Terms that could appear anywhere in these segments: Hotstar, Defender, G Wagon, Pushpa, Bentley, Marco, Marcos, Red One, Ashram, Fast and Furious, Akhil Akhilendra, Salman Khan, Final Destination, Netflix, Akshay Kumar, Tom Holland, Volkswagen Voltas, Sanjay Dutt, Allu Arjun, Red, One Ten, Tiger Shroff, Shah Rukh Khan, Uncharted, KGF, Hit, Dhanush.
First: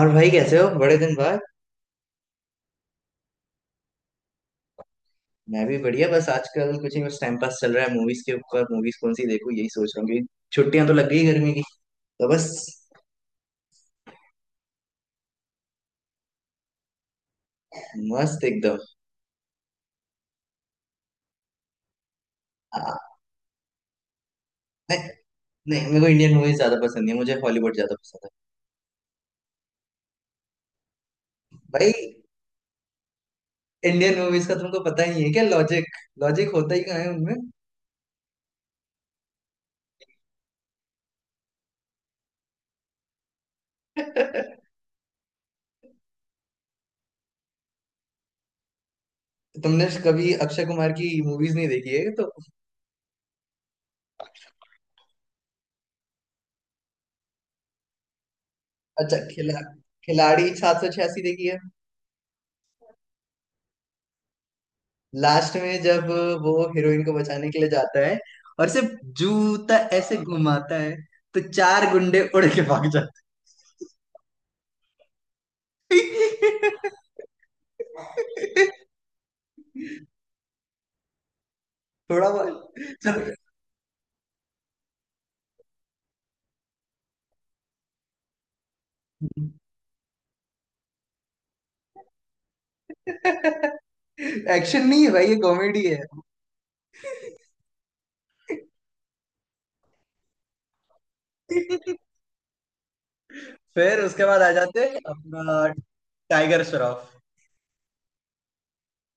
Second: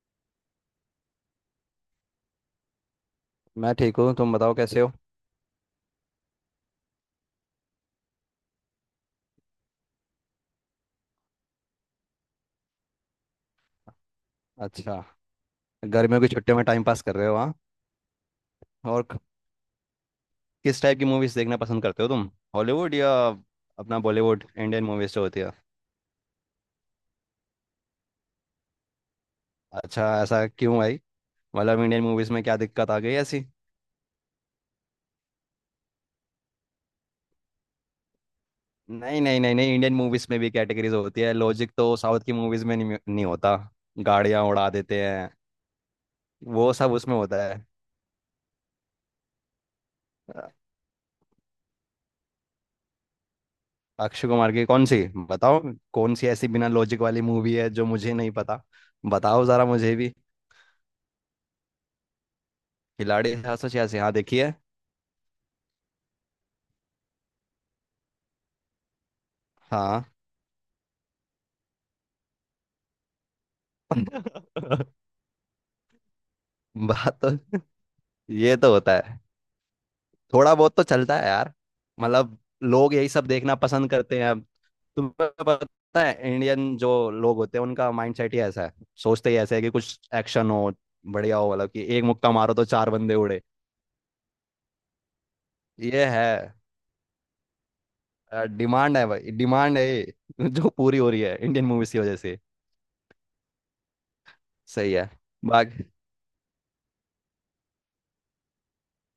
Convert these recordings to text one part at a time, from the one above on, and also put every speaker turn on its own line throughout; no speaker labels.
और भाई कैसे हो बड़े दिन बाद।
मैं ठीक हूँ। तुम बताओ कैसे हो।
मैं भी बढ़िया। बस आजकल कुछ नहीं। बस टाइम पास चल रहा है। मूवीज के ऊपर मूवीज कौन सी देखूं यही सोच रहा हूँ कि छुट्टियां तो लग गई गर्मी की। तो बस।
अच्छा, गर्मियों की छुट्टियों में टाइम पास कर रहे हो हाँ।
मस्त एकदम।
और किस टाइप की मूवीज देखना पसंद करते हो तुम, हॉलीवुड
आ,
या अपना बॉलीवुड इंडियन
नहीं।
मूवीज जो होती है।
नहीं, मेरे को इंडियन मूवीज ज्यादा पसंद नहीं है, मुझे हॉलीवुड ज्यादा पसंद है।
अच्छा, ऐसा क्यों भाई? मतलब
भाई,
इंडियन मूवीज में क्या दिक्कत आ गई ऐसी?
इंडियन मूवीज का तुमको पता ही नहीं है क्या लॉजिक। लॉजिक होता ही कहाँ है उनमें।
नहीं नहीं नहीं नहीं, इंडियन मूवीज में भी कैटेगरीज होती है। लॉजिक तो साउथ की मूवीज में नहीं होता, गाड़ियाँ उड़ा देते हैं, वो सब उसमें होता है।
तुमने कभी
अ,
अक्षय कुमार की मूवीज नहीं देखी है तो।
अक्षय कुमार की कौन सी? बताओ कौन सी ऐसी बिना लॉजिक वाली मूवी है जो मुझे नहीं पता,
अच्छा।
बताओ जरा मुझे भी।
खिलाड़ी 786 देखी है।
खिलाड़ी 786? हाँ देखिए।
लास्ट में जब वो हीरोइन को बचाने के लिए जाता है और सिर्फ जूता
हाँ।
ऐसे घुमाता है तो चार गुंडे उड़ के भाग जाते हैं।
बात तो ये तो होता है, थोड़ा बहुत तो चलता है यार।
थोड़ा
मतलब
बहुत।
लोग यही सब
चल।
देखना पसंद करते हैं अब। तुम्हें पता है इंडियन जो लोग होते हैं उनका माइंडसेट ही ऐसा है, सोचते ही ऐसा है कि कुछ एक्शन हो, बढ़िया हो। मतलब कि एक मुक्का मारो तो चार बंदे उड़े,
एक्शन नहीं है भाई, ये कॉमेडी है।
ये है। डिमांड है भाई, डिमांड है ये, जो पूरी हो रही है इंडियन मूवीज की वजह से।
फिर उसके बाद आ जाते
सही
हैं
है।
अपना
बाकी
टाइगर श्रॉफ।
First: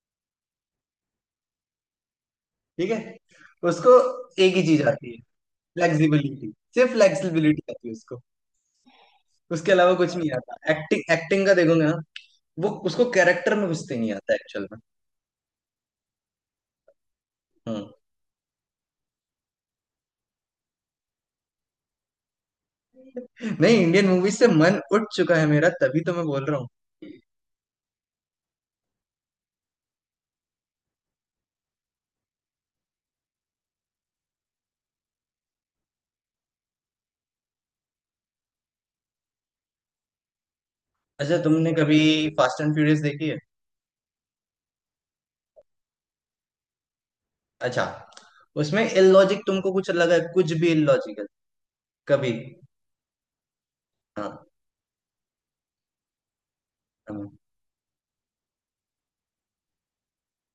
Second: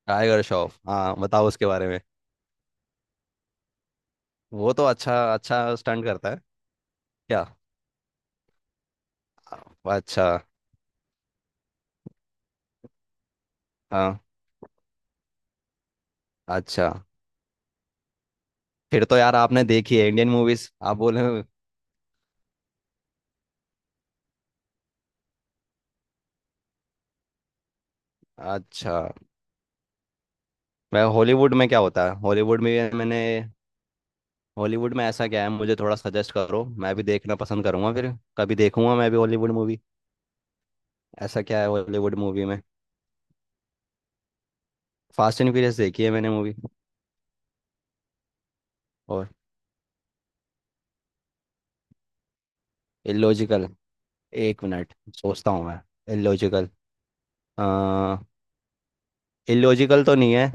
टाइगर श्रॉफ, हाँ बताओ उसके बारे में।
ठीक है। उसको एक ही
वो
चीज
तो
आती
अच्छा
है।
अच्छा स्टंट करता है।
फ्लेक्सिबिलिटी, सिर्फ
क्या?
फ्लेक्सिबिलिटी आती है उसको। उसके अलावा कुछ
अच्छा।
नहीं आता। एक्टिंग, एक्टिंग का देखोगे ना, वो उसको कैरेक्टर में घुसते नहीं
हाँ।
आता एक्चुअल में।
अच्छा।
हम्म।
फिर तो यार आपने देखी है इंडियन मूवीज आप बोले।
नहीं, इंडियन मूवीज से मन उठ चुका है मेरा, तभी तो मैं बोल रहा हूँ।
अच्छा। मैं हॉलीवुड में क्या होता है, हॉलीवुड में मैंने हॉलीवुड में ऐसा क्या है, मुझे थोड़ा सजेस्ट करो, मैं भी देखना पसंद करूंगा फिर, कभी देखूंगा मैं भी हॉलीवुड मूवी।
अच्छा,
ऐसा क्या है
तुमने कभी
हॉलीवुड मूवी
फास्ट
में?
एंड फ्यूरियस देखी है।
फास्ट एंड फ्यूरियस देखी है मैंने मूवी।
अच्छा, उसमें
और
इलॉजिक तुमको कुछ लगा है, कुछ भी इलॉजिकल कभी।
इलॉजिकल,
हाँ
1 मिनट सोचता हूँ मैं। इलॉजिकल,
हाँ।
आ इलॉजिकल तो नहीं है।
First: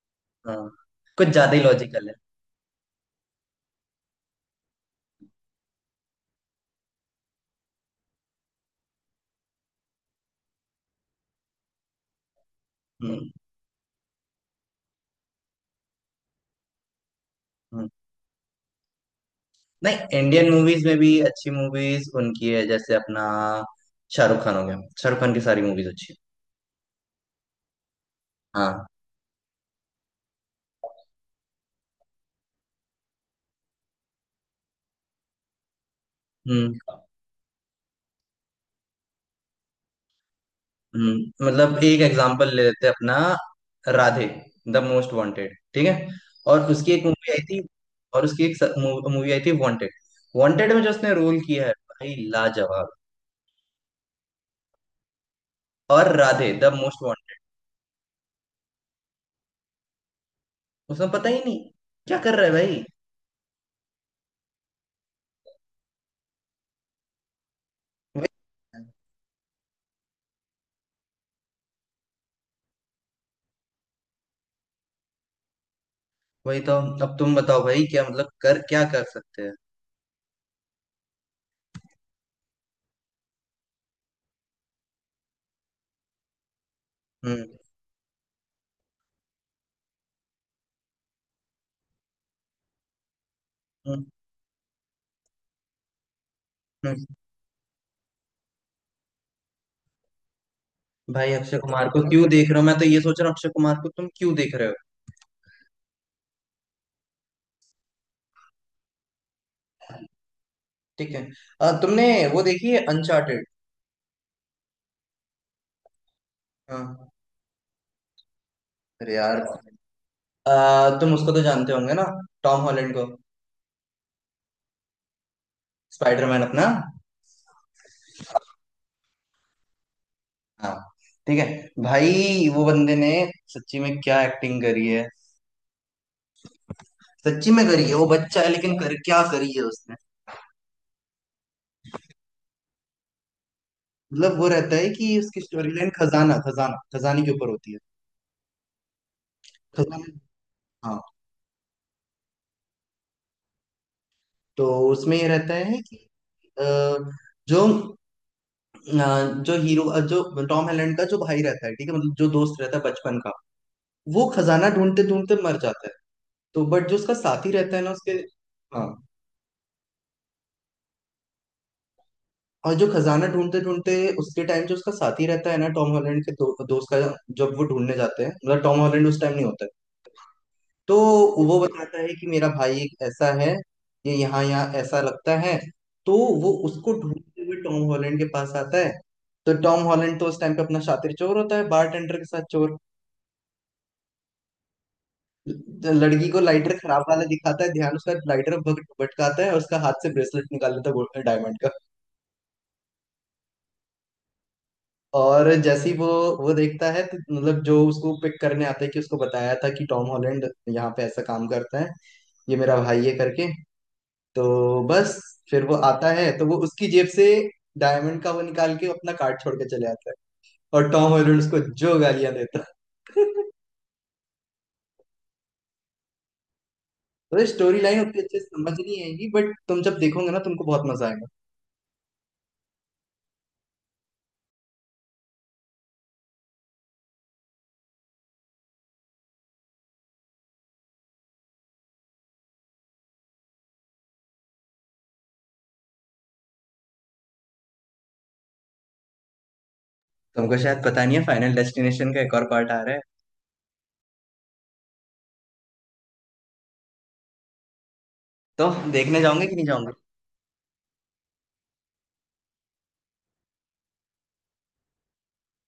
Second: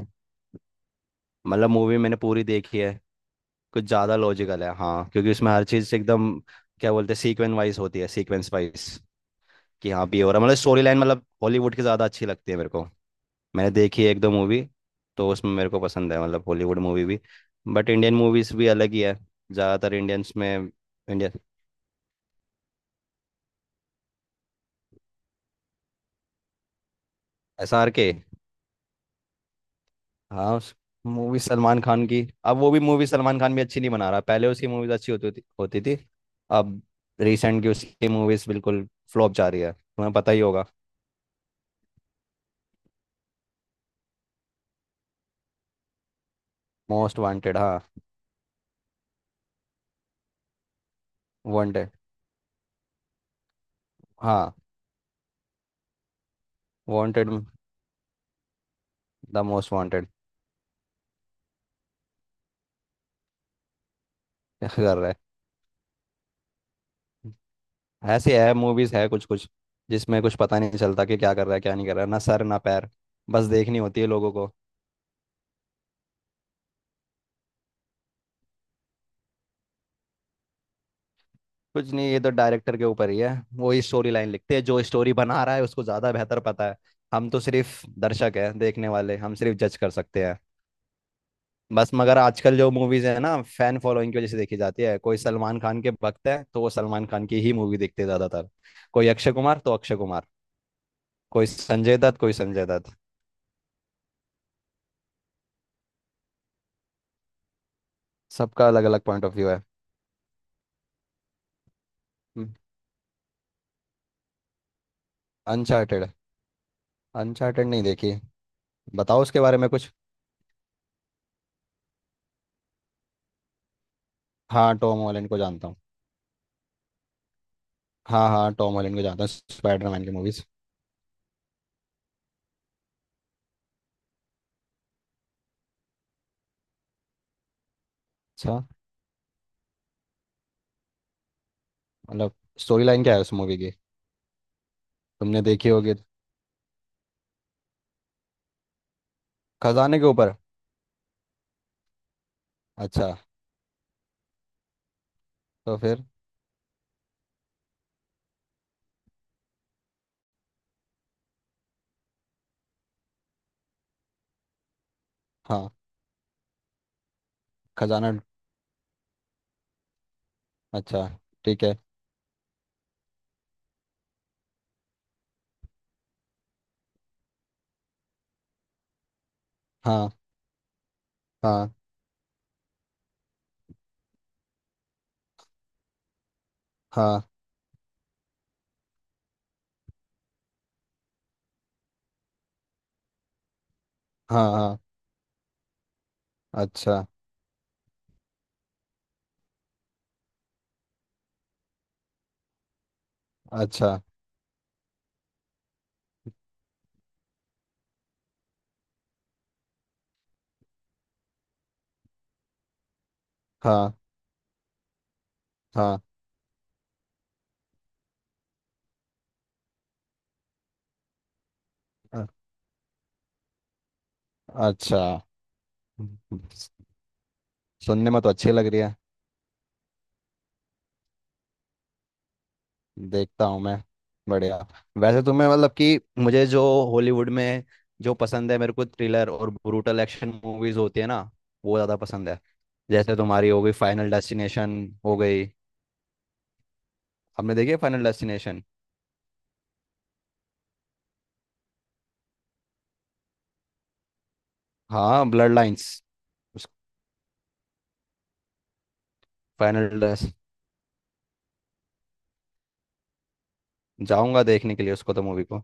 हाँ, कुछ ज्यादा ही
मतलब मूवी
लॉजिकल है।
मैंने पूरी देखी है, कुछ ज्यादा लॉजिकल है हाँ, क्योंकि उसमें हर चीज एकदम, क्या बोलते हैं, सीक्वेंस वाइज होती है, सीक्वेंस वाइज, कि हाँ भी हो रहा है। मतलब स्टोरी लाइन, मतलब हॉलीवुड की ज्यादा अच्छी लगती है मेरे को।
हम्म।
मैंने देखी है एक दो मूवी, तो उसमें मेरे को पसंद है, मतलब हॉलीवुड मूवी भी,
हम्म।
बट इंडियन मूवीज भी अलग ही है। ज्यादातर
नहीं,
इंडियंस
इंडियन
में
मूवीज में भी
इंडियन,
अच्छी मूवीज उनकी है। जैसे अपना शाहरुख खान हो गया। शाहरुख खान की सारी मूवीज अच्छी हैं।
S R K.
हाँ।
हाँ, उस मूवी सलमान खान की, अब वो भी मूवी, सलमान खान भी अच्छी नहीं बना रहा। पहले उसकी मूवीज अच्छी होती थी
हम्म।
अब। रिसेंट की उसकी मूवीज बिल्कुल फ्लॉप जा रही है, तुम्हें पता ही होगा।
मतलब एक एग्जांपल ले लेते हैं अपना। राधे द मोस्ट वांटेड, ठीक है, और उसकी एक
मोस्ट
मूवी आई
वांटेड,
थी,
हाँ।
और उसकी एक मूवी आई थी वांटेड। वांटेड में जो उसने रोल किया है
वांटेड,
भाई, लाजवाब।
हाँ।
और Radhe The Most
Wanted,
Wanted,
The Most Wanted.
उसमें पता ही नहीं क्या कर रहा है भाई।
कर रहा है,
वही।
ऐसी है मूवीज है कुछ कुछ जिसमें कुछ पता नहीं चलता कि क्या कर रहा है क्या नहीं कर रहा है, ना सर ना पैर, बस देखनी होती है लोगों को।
वही तो। अब तुम बताओ भाई, क्या मतलब कर, क्या कर सकते हैं।
कुछ नहीं, ये तो डायरेक्टर के ऊपर ही है, वो ही स्टोरी लाइन लिखते हैं, जो स्टोरी बना रहा है उसको ज़्यादा बेहतर पता है। हम तो
हम्म।
सिर्फ दर्शक हैं देखने वाले, हम सिर्फ जज कर सकते हैं बस। मगर आजकल जो मूवीज है ना फैन
हम्म,
फॉलोइंग की वजह से देखी जाती है, कोई सलमान खान के भक्त है तो वो
हम्म।
सलमान खान की ही मूवी देखते हैं ज़्यादातर, कोई अक्षय कुमार तो अक्षय कुमार,
भाई,
कोई
अक्षय कुमार
संजय
को
दत्त
क्यों
कोई
देख रहे हो।
संजय
मैं तो
दत्त,
ये सोच रहा हूँ अक्षय कुमार को तुम क्यों देख रहे हो।
सबका अलग अलग पॉइंट ऑफ व्यू है।
ठीक है। तुमने वो देखी है अनचार्टेड।
अनचार्टेड?
हाँ।
अनचार्टेड नहीं देखी,
अरे
बताओ
यार,
उसके बारे में कुछ।
तुम उसको तो जानते होंगे ना, टॉम हॉलैंड को।
हाँ टॉम हॉलैंड को जानता हूँ।
स्पाइडरमैन अपना।
हाँ हाँ टॉम हॉलैंड को जानता हूँ, स्पाइडरमैन की मूवीज।
हाँ। ठीक है। भाई, वो बंदे ने सच्ची में क्या एक्टिंग करी है। सच्ची में करी है। वो बच्चा है
अच्छा,
लेकिन कर क्या करी है उसने।
मतलब स्टोरी लाइन क्या है उस मूवी की?
मतलब वो रहता है कि उसकी
तुमने देखी
स्टोरी लाइन
होगी,
खजाना, खजाना, खजाने के ऊपर होती है।
खजाने के
खजाना।
ऊपर?
हाँ।
अच्छा।
तो उसमें ये रहता
तो
है कि
फिर?
अ, जो अ, जो हीरो, जो टॉम हॉलैंड का जो भाई रहता है ठीक है, मतलब जो दोस्त रहता है बचपन का, वो खजाना ढूंढते ढूंढते मर
हाँ
जाता है। तो बट जो उसका साथी रहता है ना उसके।
खजाना।
हाँ।
अच्छा। ठीक है।
और जो खजाना ढूंढते ढूंढते उसके टाइम जो उसका साथी रहता है ना टॉम हॉलैंड के दोस्त का, जब वो ढूंढने जाते हैं मतलब टॉम हॉलैंड उस टाइम नहीं होता है,
हाँ।
तो वो
हाँ।
बताता है कि मेरा भाई एक ऐसा है, ये यहाँ यहाँ ऐसा लगता है, तो वो उसको
हाँ।
ढूंढते हुए टॉम हॉलैंड के पास आता है। तो टॉम हॉलैंड तो उस टाइम पे अपना शातिर चोर होता है, बारटेंडर के साथ चोर।
हाँ। हाँ।
लड़की को लाइटर खराब
अच्छा।
वाला दिखाता है, ध्यान उसका लाइटर भटकाता है और उसका हाथ से ब्रेसलेट निकाल लेता है, डायमंड।
अच्छा।
और जैसे ही वो देखता है तो मतलब जो उसको पिक करने आता है, कि उसको बताया था कि टॉम हॉलैंड यहाँ पे ऐसा काम करता है, ये मेरा भाई है करके,
हाँ।
तो बस, फिर वो
हाँ।
आता है तो वो उसकी जेब से डायमंड का वो निकाल के अपना कार्ड छोड़ के चले आता है, और टॉम हॉलैंड उसको जो
अ-
गालियां देता है।
अच्छा।
तो स्टोरी लाइन
सुनने में
उतनी
तो
अच्छे से
अच्छी लग
समझ
रही है,
नहीं आएगी बट तुम जब देखोगे ना तुमको बहुत मजा आएगा।
देखता हूँ मैं। बढ़िया। वैसे तुम्हें मतलब कि मुझे जो हॉलीवुड में जो पसंद है, मेरे को थ्रिलर और ब्रूटल एक्शन मूवीज होती है ना, वो ज़्यादा पसंद है। जैसे तुम्हारी हो गई फाइनल डेस्टिनेशन, हो गई, आपने देखी है फाइनल डेस्टिनेशन?
तुमको शायद पता नहीं है, फाइनल डेस्टिनेशन का एक और पार्ट आ रहा है।
हाँ, ब्लड लाइंस। उस
तो देखने जाओगे कि नहीं जाओगे।
फाइनल डेस्ट जाऊंगा देखने के लिए उसको तो, मूवी को।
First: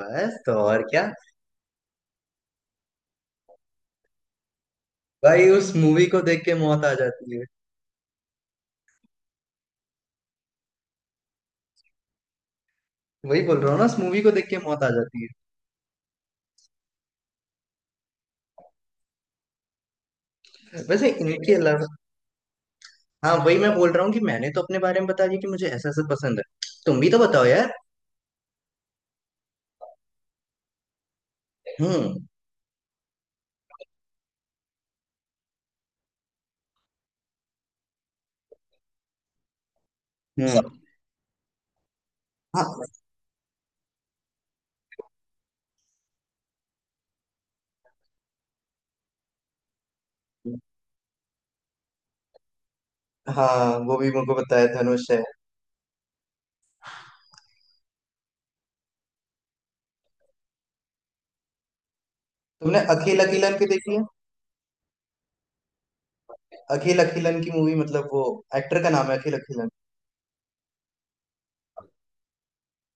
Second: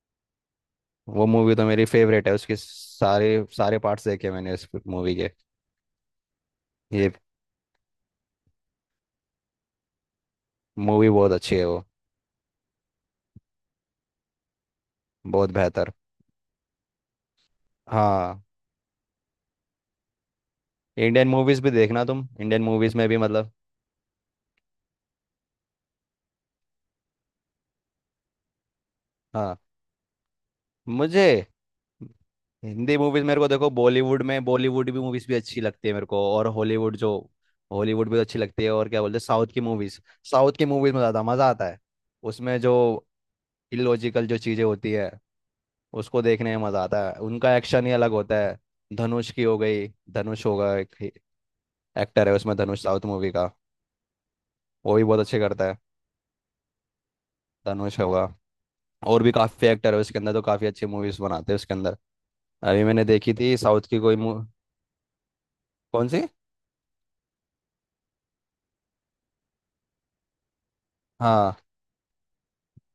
बस, तो और क्या।
वो मूवी तो मेरी फेवरेट है, उसके सारे सारे पार्ट्स देखे मैंने उस मूवी के।
भाई उस मूवी को देख के मौत आ
ये
जाती है।
मूवी बहुत अच्छी है वो,
वही बोल रहा हूँ ना, उस मूवी को देख के मौत आ जाती है।
बहुत बेहतर। हाँ,
वैसे
इंडियन
इनके
मूवीज भी
अलावा,
देखना तुम, इंडियन मूवीज में भी
हाँ
मतलब।
वही मैं बोल रहा हूँ कि मैंने तो अपने बारे में बता दिया कि मुझे ऐसा ऐसा पसंद है। तुम भी तो बताओ यार।
हाँ, मुझे
हम्म।
हिंदी मूवीज मेरे को देखो, बॉलीवुड में बॉलीवुड भी मूवीज भी अच्छी लगती है मेरे को, और हॉलीवुड जो हॉलीवुड भी अच्छी लगती है, और क्या बोलते हैं साउथ की मूवीज, साउथ की
सब।
मूवीज में ज़्यादा मज़ा आता है। उसमें जो
हम्म।
इलॉजिकल जो चीज़ें होती है उसको देखने में मज़ा आता है, उनका एक्शन ही अलग होता है। धनुष की हो गई, धनुष होगा एक एक्टर है उसमें, धनुष साउथ मूवी
हाँ
का,
हाँ, वो भी मुझको बताया
वो भी
धनुष
बहुत
है।
अच्छे करता है। धनुष होगा, और भी काफ़ी एक्टर है उसके अंदर, तो काफ़ी अच्छी मूवीज बनाते हैं उसके अंदर।
तुमने
अभी मैंने
अखिल
देखी थी
अखिलन की
साउथ
देखी
की
है।
कोई कौन सी?
अखिल अखिलन की मूवी मतलब वो, एक्टर का नाम है अखिल अखिलन।
हाँ।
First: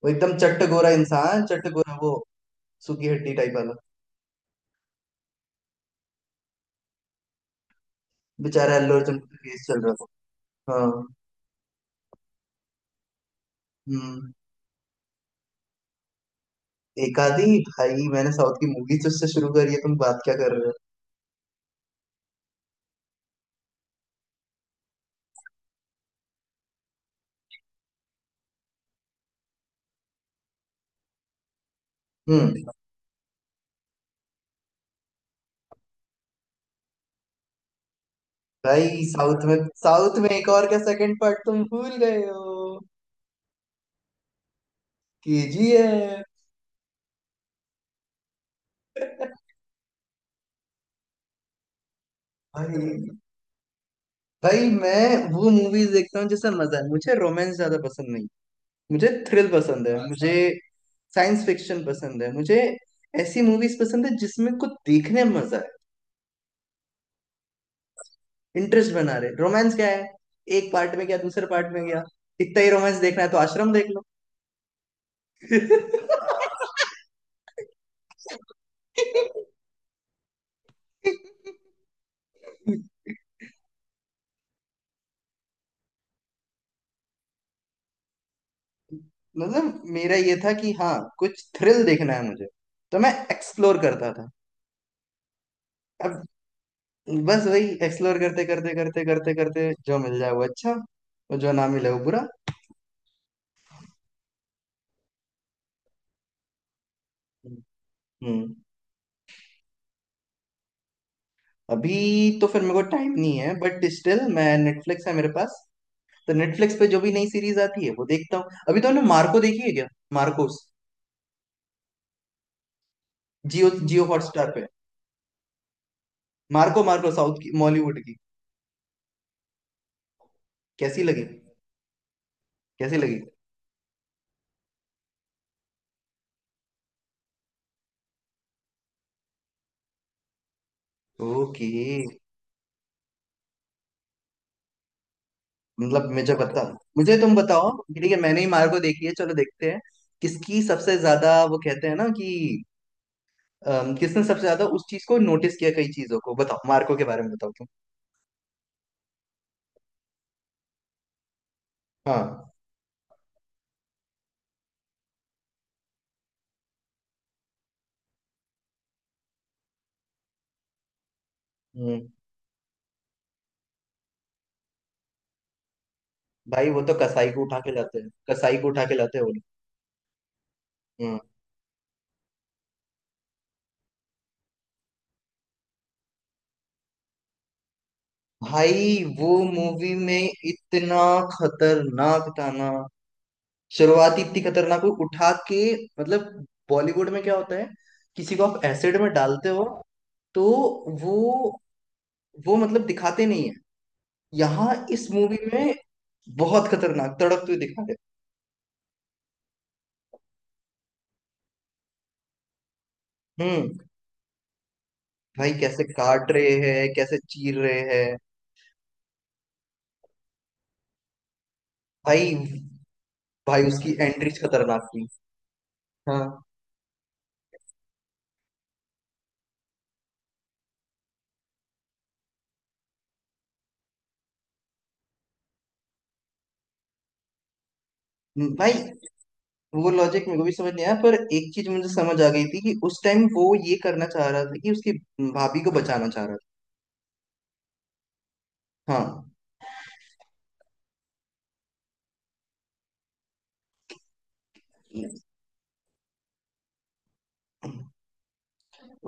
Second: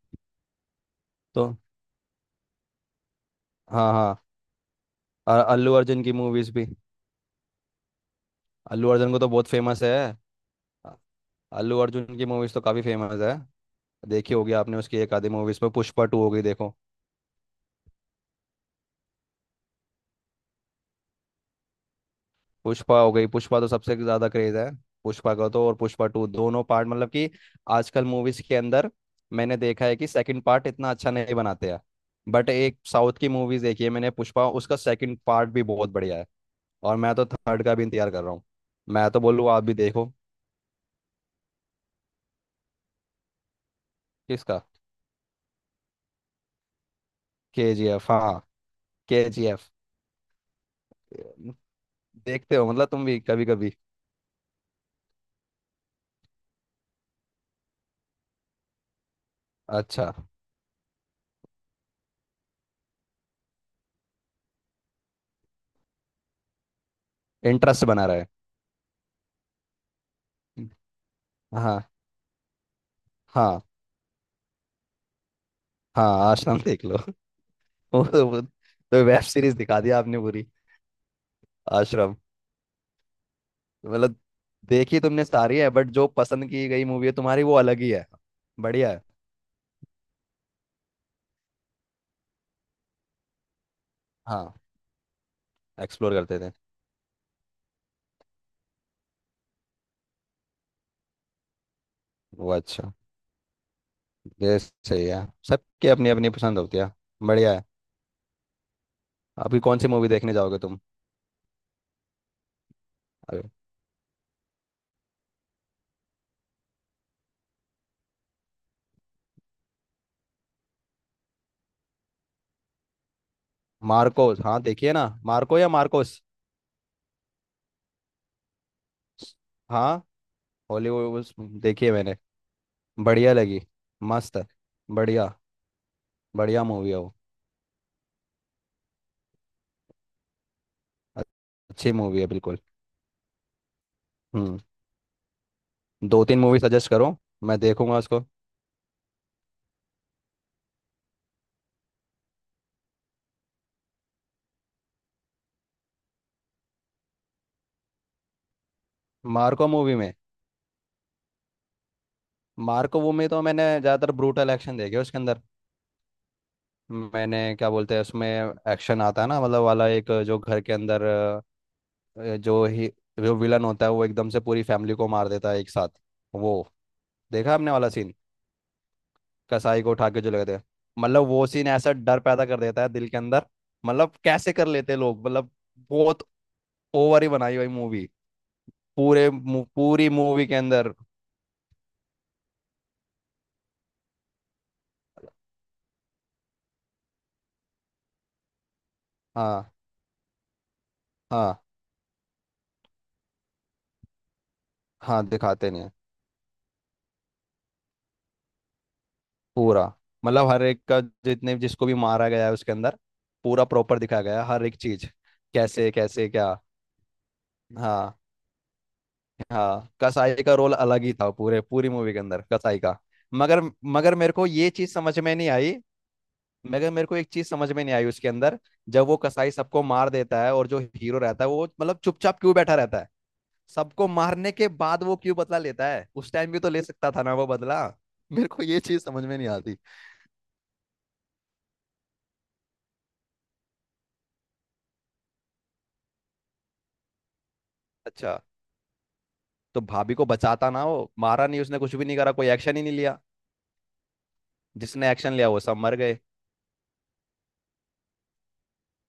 वो एकदम चट्ट गोरा
तो।
इंसान, चट्ट गोरा वो, सूखी हड्डी टाइप वाला।
हाँ हाँ, और अल्लू अर्जुन की मूवीज भी।
बेचारा
अल्लू
अल्लू
अर्जुन को
अर्जुन
तो
का
बहुत
केस चल
फेमस है।
रहा था। हाँ।
अ- अल्लू अर्जुन की मूवीज तो काफी फेमस है,
हम्म।
देखी होगी आपने उसकी एक आधी मूवीज में, पुष्पा 2 हो गई देखो,
एक आधी? भाई मैंने साउथ की मूवीज से शुरू करी है, तुम बात क्या कर रहे हो।
पुष्पा हो गई। पुष्पा तो सबसे ज्यादा क्रेज है पुष्पा का तो, और पुष्पा 2 दोनों पार्ट, मतलब कि आजकल मूवीज के अंदर मैंने देखा है कि सेकंड पार्ट इतना अच्छा नहीं बनाते हैं, बट
हम्म।
एक साउथ की मूवीज देखी है मैंने, पुष्पा, उसका सेकंड पार्ट भी बहुत बढ़िया है। और मैं तो थर्ड का भी इंतजार कर रहा हूँ,
भाई
मैं तो
साउथ
बोलूँ
में,
आप भी देखो।
साउथ में एक और का सेकंड पार्ट तुम भूल गए हो।
किसका?
केजीएफ।
के जी एफ, हाँ केजीएफ। देखते हो मतलब तुम
भाई।
भी कभी कभी।
भाई मैं वो मूवीज देखता हूँ जिसमें मजा है। मुझे रोमांस ज्यादा पसंद नहीं, मुझे थ्रिल पसंद है।
अच्छा।
मुझे साइंस फिक्शन पसंद है। मुझे ऐसी मूवीज पसंद है जिसमें कुछ देखने में मजा है।
इंटरेस्ट बना रहा है।
इंटरेस्ट बना रहे। रोमांस क्या है, एक पार्ट में गया दूसरे पार्ट
हाँ,
में गया। इतना ही रोमांस देखना है तो
हाँ,
आश्रम देख लो।
हाँ आश्रम देख लो। वो तो तो वेब सीरीज दिखा दिया आपने पूरी, आश्रम। मतलब देखी तुमने सारी है, बट जो पसंद की गई मूवी है तुम्हारी वो अलग ही है, बढ़िया है।
मतलब मेरा ये था कि हाँ कुछ थ्रिल देखना है मुझे, तो मैं एक्सप्लोर करता था।
हाँ एक्सप्लोर
अब
करते थे,
बस वही एक्सप्लोर करते करते करते करते करते जो मिल जाए वो अच्छा, और जो ना मिले वो बुरा।
वो अच्छा। ये सही है, सबकी अपनी अपनी पसंद होती है, बढ़िया है।
हम्म।
अभी कौन सी मूवी देखने जाओगे तुम?
अभी? तो फिर मेरे को टाइम नहीं
अरे,
है बट स्टिल, मैं, नेटफ्लिक्स है मेरे पास। तो नेटफ्लिक्स पे जो भी नई सीरीज आती है वो देखता हूँ। अभी तो हमने मार्को देखी है क्या, Marcos. Jio, Jio
Marcos,
Hotstar
हाँ
पे।
देखिए ना, मार्को या मार्कोस?
मार्को। मार्को साउथ की, बॉलीवुड की।
हाँ,
कैसी
हॉलीवुड
लगी,
उस देखी है मैंने,
कैसी लगी।
बढ़िया लगी, मस्त है, बढ़िया, बढ़िया मूवी है वो,
ओके।
अच्छी मूवी है बिल्कुल। हम्म
मतलब
दो
मुझे
तीन मूवी
बता,
सजेस्ट करो,
मुझे तुम
मैं
बताओ
देखूंगा
कि ठीक है
उसको।
मैंने ही मार्को देखी है चलो देखते हैं। किसकी सबसे ज्यादा, वो कहते हैं ना कि, किसने सबसे ज्यादा उस चीज को नोटिस किया। कई चीजों को बताओ, मार्को के बारे में बताओ तुम।
मार्को मूवी में,
हाँ।
मार्को मूवी में तो मैंने ज़्यादातर ब्रूटल एक्शन देखे उसके अंदर, मैंने क्या बोलते हैं उसमें, एक्शन आता है ना, मतलब वाला एक जो घर के अंदर
हम्म।
जो ही जो विलन होता है वो एकदम से पूरी फैमिली को मार देता है एक साथ वो।
भाई वो तो कसाई को
देखा
उठा
आपने
के
वाला
लाते हैं,
सीन,
कसाई को उठा के लाते हैं वो लोग।
कसाई को उठा के जो लगे थे,
हम्म।
मतलब वो सीन ऐसा डर पैदा कर देता है दिल के अंदर। मतलब कैसे कर लेते हैं लोग मतलब, बहुत ओवर ही बनाई हुई मूवी,
भाई
पूरे
वो मूवी
पूरी
में
मूवी के अंदर।
इतना खतरनाक था ना, शुरुआत ही इतनी खतरनाक हुई, उठा के, मतलब बॉलीवुड में क्या होता है, किसी को आप एसिड में डालते हो
हाँ
तो वो
हाँ,
वो मतलब दिखाते नहीं है, यहाँ इस
हाँ
मूवी
दिखाते
में
नहीं हैं।
बहुत खतरनाक तड़पते हुए दिखा रहे
पूरा, मतलब हर एक का जितने जिसको भी मारा गया है उसके अंदर
हैं।
पूरा
हम्म।
प्रॉपर दिखाया गया है हर एक चीज।
भाई कैसे
कैसे कैसे
काट रहे
क्या,
हैं, कैसे चीर रहे हैं।
हाँ। हाँ, कसाई का रोल अलग ही था, पूरे पूरी मूवी के
भाई।
अंदर कसाई का। मगर
भाई उसकी
मगर मेरे
एंट्रीज
को ये
खतरनाक
चीज
थी।
समझ में नहीं आई,
हाँ।
मगर मेरे को एक चीज समझ में नहीं आई उसके अंदर। जब वो कसाई सबको मार देता है और जो हीरो रहता है वो मतलब चुपचाप क्यों बैठा रहता है? सबको मारने के बाद वो क्यों बदला लेता है? उस टाइम भी तो ले सकता था ना वो बदला। मेरे को
भाई
ये चीज समझ में नहीं आती।
वो लॉजिक मेरे को भी समझ नहीं आया, पर एक चीज मुझे समझ आ गई थी कि उस टाइम वो ये करना चाह रहा था कि उसकी भाभी को बचाना चाह रहा
अच्छा।
था। हाँ।
तो भाभी को बचाता ना, वो मारा नहीं उसने, कुछ भी नहीं करा, कोई एक्शन ही नहीं लिया। जिसने एक्शन लिया वो सब मर गए।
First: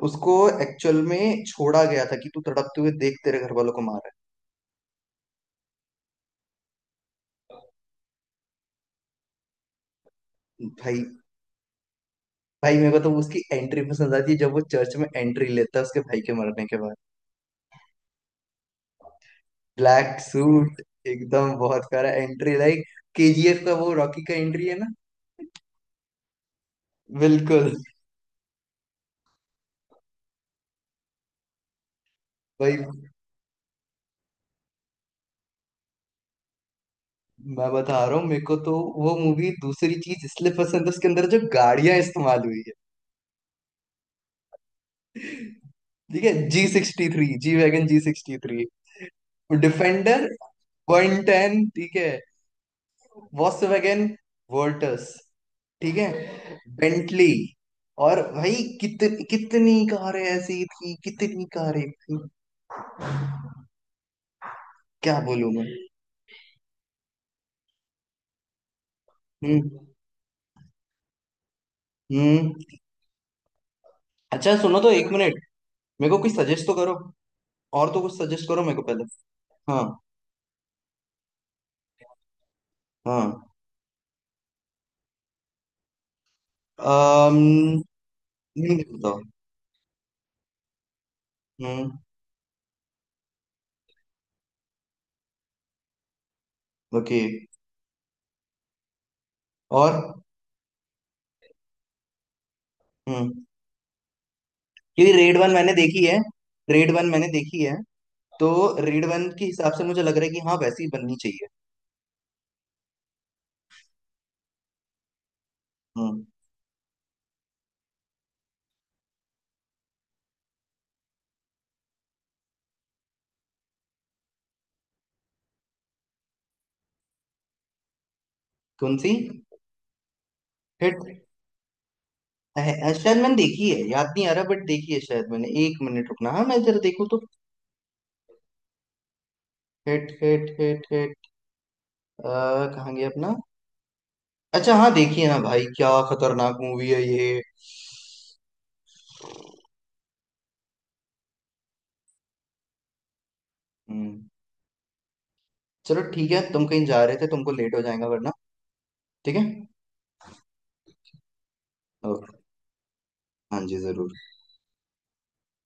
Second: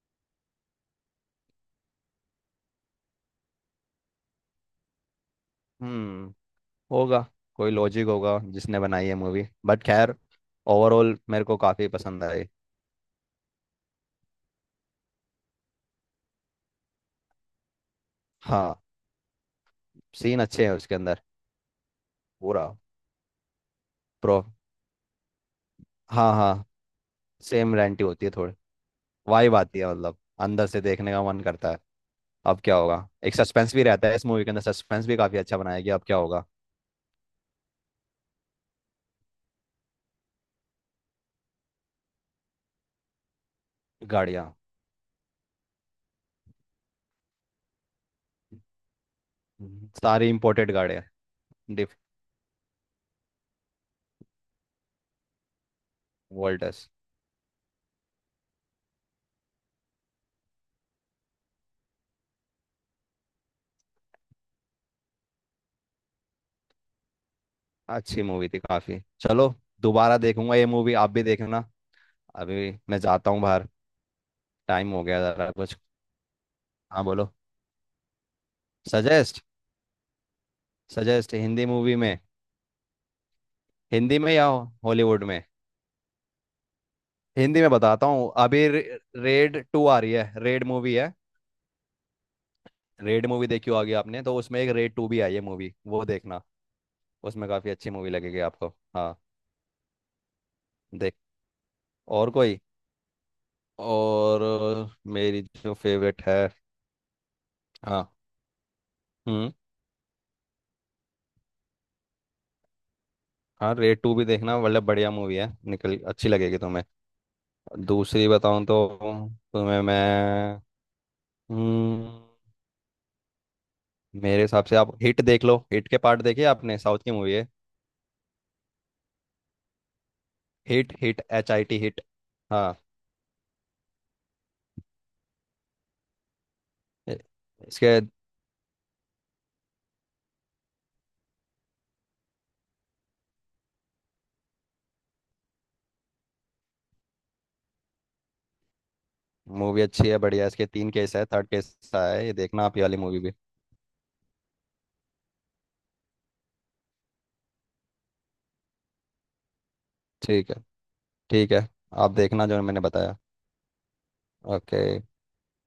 उसको एक्चुअल में छोड़ा गया था कि तू तड़पते हुए देख तेरे घर वालों को मारा
हम्म होगा, कोई लॉजिक होगा जिसने बनाई है मूवी, बट खैर,
है। भाई।
ओवरऑल मेरे को काफी पसंद आई।
भाई मेरे को तो उसकी एंट्री पसंद आती है, जब वो चर्च में एंट्री लेता है उसके भाई के मरने के बाद।
हाँ,
ब्लैक
सीन अच्छे हैं
सूट,
उसके अंदर,
एकदम, बहुत प्यारा एंट्री,
पूरा
लाइक केजीएफ का वो रॉकी का
प्रो
एंट्री है ना।
हाँ हाँ,
बिल्कुल।
सेम रेंटी होती है थोड़ी, वाइब आती है मतलब, अंदर से देखने का मन करता है, अब क्या
भाई
होगा, एक सस्पेंस भी रहता है इस मूवी के अंदर, सस्पेंस भी काफी अच्छा बनाया गया, अब क्या होगा।
मैं बता रहा हूँ, मेरे को तो वो मूवी दूसरी चीज इसलिए पसंद है उसके अंदर जो गाड़ियां इस्तेमाल हुई है।
गाड़ियाँ,
ठीक है, जी 63, जी वैगन, जी 63, डिफेंडर
सारी इंपोर्टेड गाड़ियाँ,
110, ठीक
डिफ
है, वॉक्सवैगन, वोल्टस, ठीक है,
वोल्टस।
बेंटली, और भाई कित, कितनी कारें ऐसी थी, कितनी कारें थी, क्या बोलूं मैं।
अच्छी मूवी थी काफी, चलो
हम्म।
दोबारा देखूंगा ये मूवी, आप भी देखना।
हम्म।
अभी मैं जाता हूँ बाहर,
अच्छा सुनो तो,
टाइम हो
एक
गया
मिनट।
जरा कुछ।
मेरे को कुछ सजेस्ट तो करो।
हाँ बोलो।
और तो कुछ सजेस्ट करो मेरे को पहले।
सजेस्ट,
हाँ।
सजेस्ट हिंदी मूवी में,
हाँ।
हिंदी में या हॉलीवुड में?
अम,
हिंदी में बताता हूँ अभी,
नहीं, बताओ।
रेड 2 आ रही है, रेड मूवी है।
हम्म।
रेड मूवी देखी होगी आपने, तो उसमें एक रेड 2 भी आई है मूवी, वो देखना।
ओके।
उसमें काफी अच्छी मूवी लगेगी आपको। हाँ,
और।
देख, और कोई,
हम्म।
और
क्योंकि रेड
मेरी
वन मैंने
जो
देखी है,
फेवरेट है।
रेड वन मैंने देखी है,
हाँ।
तो रेड वन के
हम्म
हिसाब से मुझे लग रहा है कि हाँ वैसी बननी चाहिए।
हाँ रेड 2 भी देखना, मतलब बढ़िया मूवी है, निकल
हम्म।
अच्छी लगेगी तुम्हें। दूसरी बताऊं तो तुम्हें मैं, हम्म मेरे हिसाब से आप हिट देख लो, हिट के पार्ट देखे आपने? साउथ की मूवी है।
कौन सी।
Hit,
Hit.
Hit HIT hit. हाँ।
शायद मैंने देखी है, याद नहीं आ रहा, बट देखी है शायद मैंने। एक मिनट रुकना, हाँ मैं जरा देखूँ
इ-
तो।
इसके
हिट हिट हिट हिट। अ, कहाँ गया अपना। अच्छा हाँ, देखिए ना भाई क्या खतरनाक मूवी है ये।
मूवी अच्छी है बढ़िया है। इसके तीन केस है, थर्ड केस है, ये देखना आप ये वाली मूवी भी।
हम्म। चलो ठीक है, तुम कहीं जा रहे थे तुमको लेट हो जाएगा वरना। ठीक है।
ठीक है। ठीक है, आप
ओके।
देखना जो मैंने बताया।
हाँ जी, जरूर।
ओके।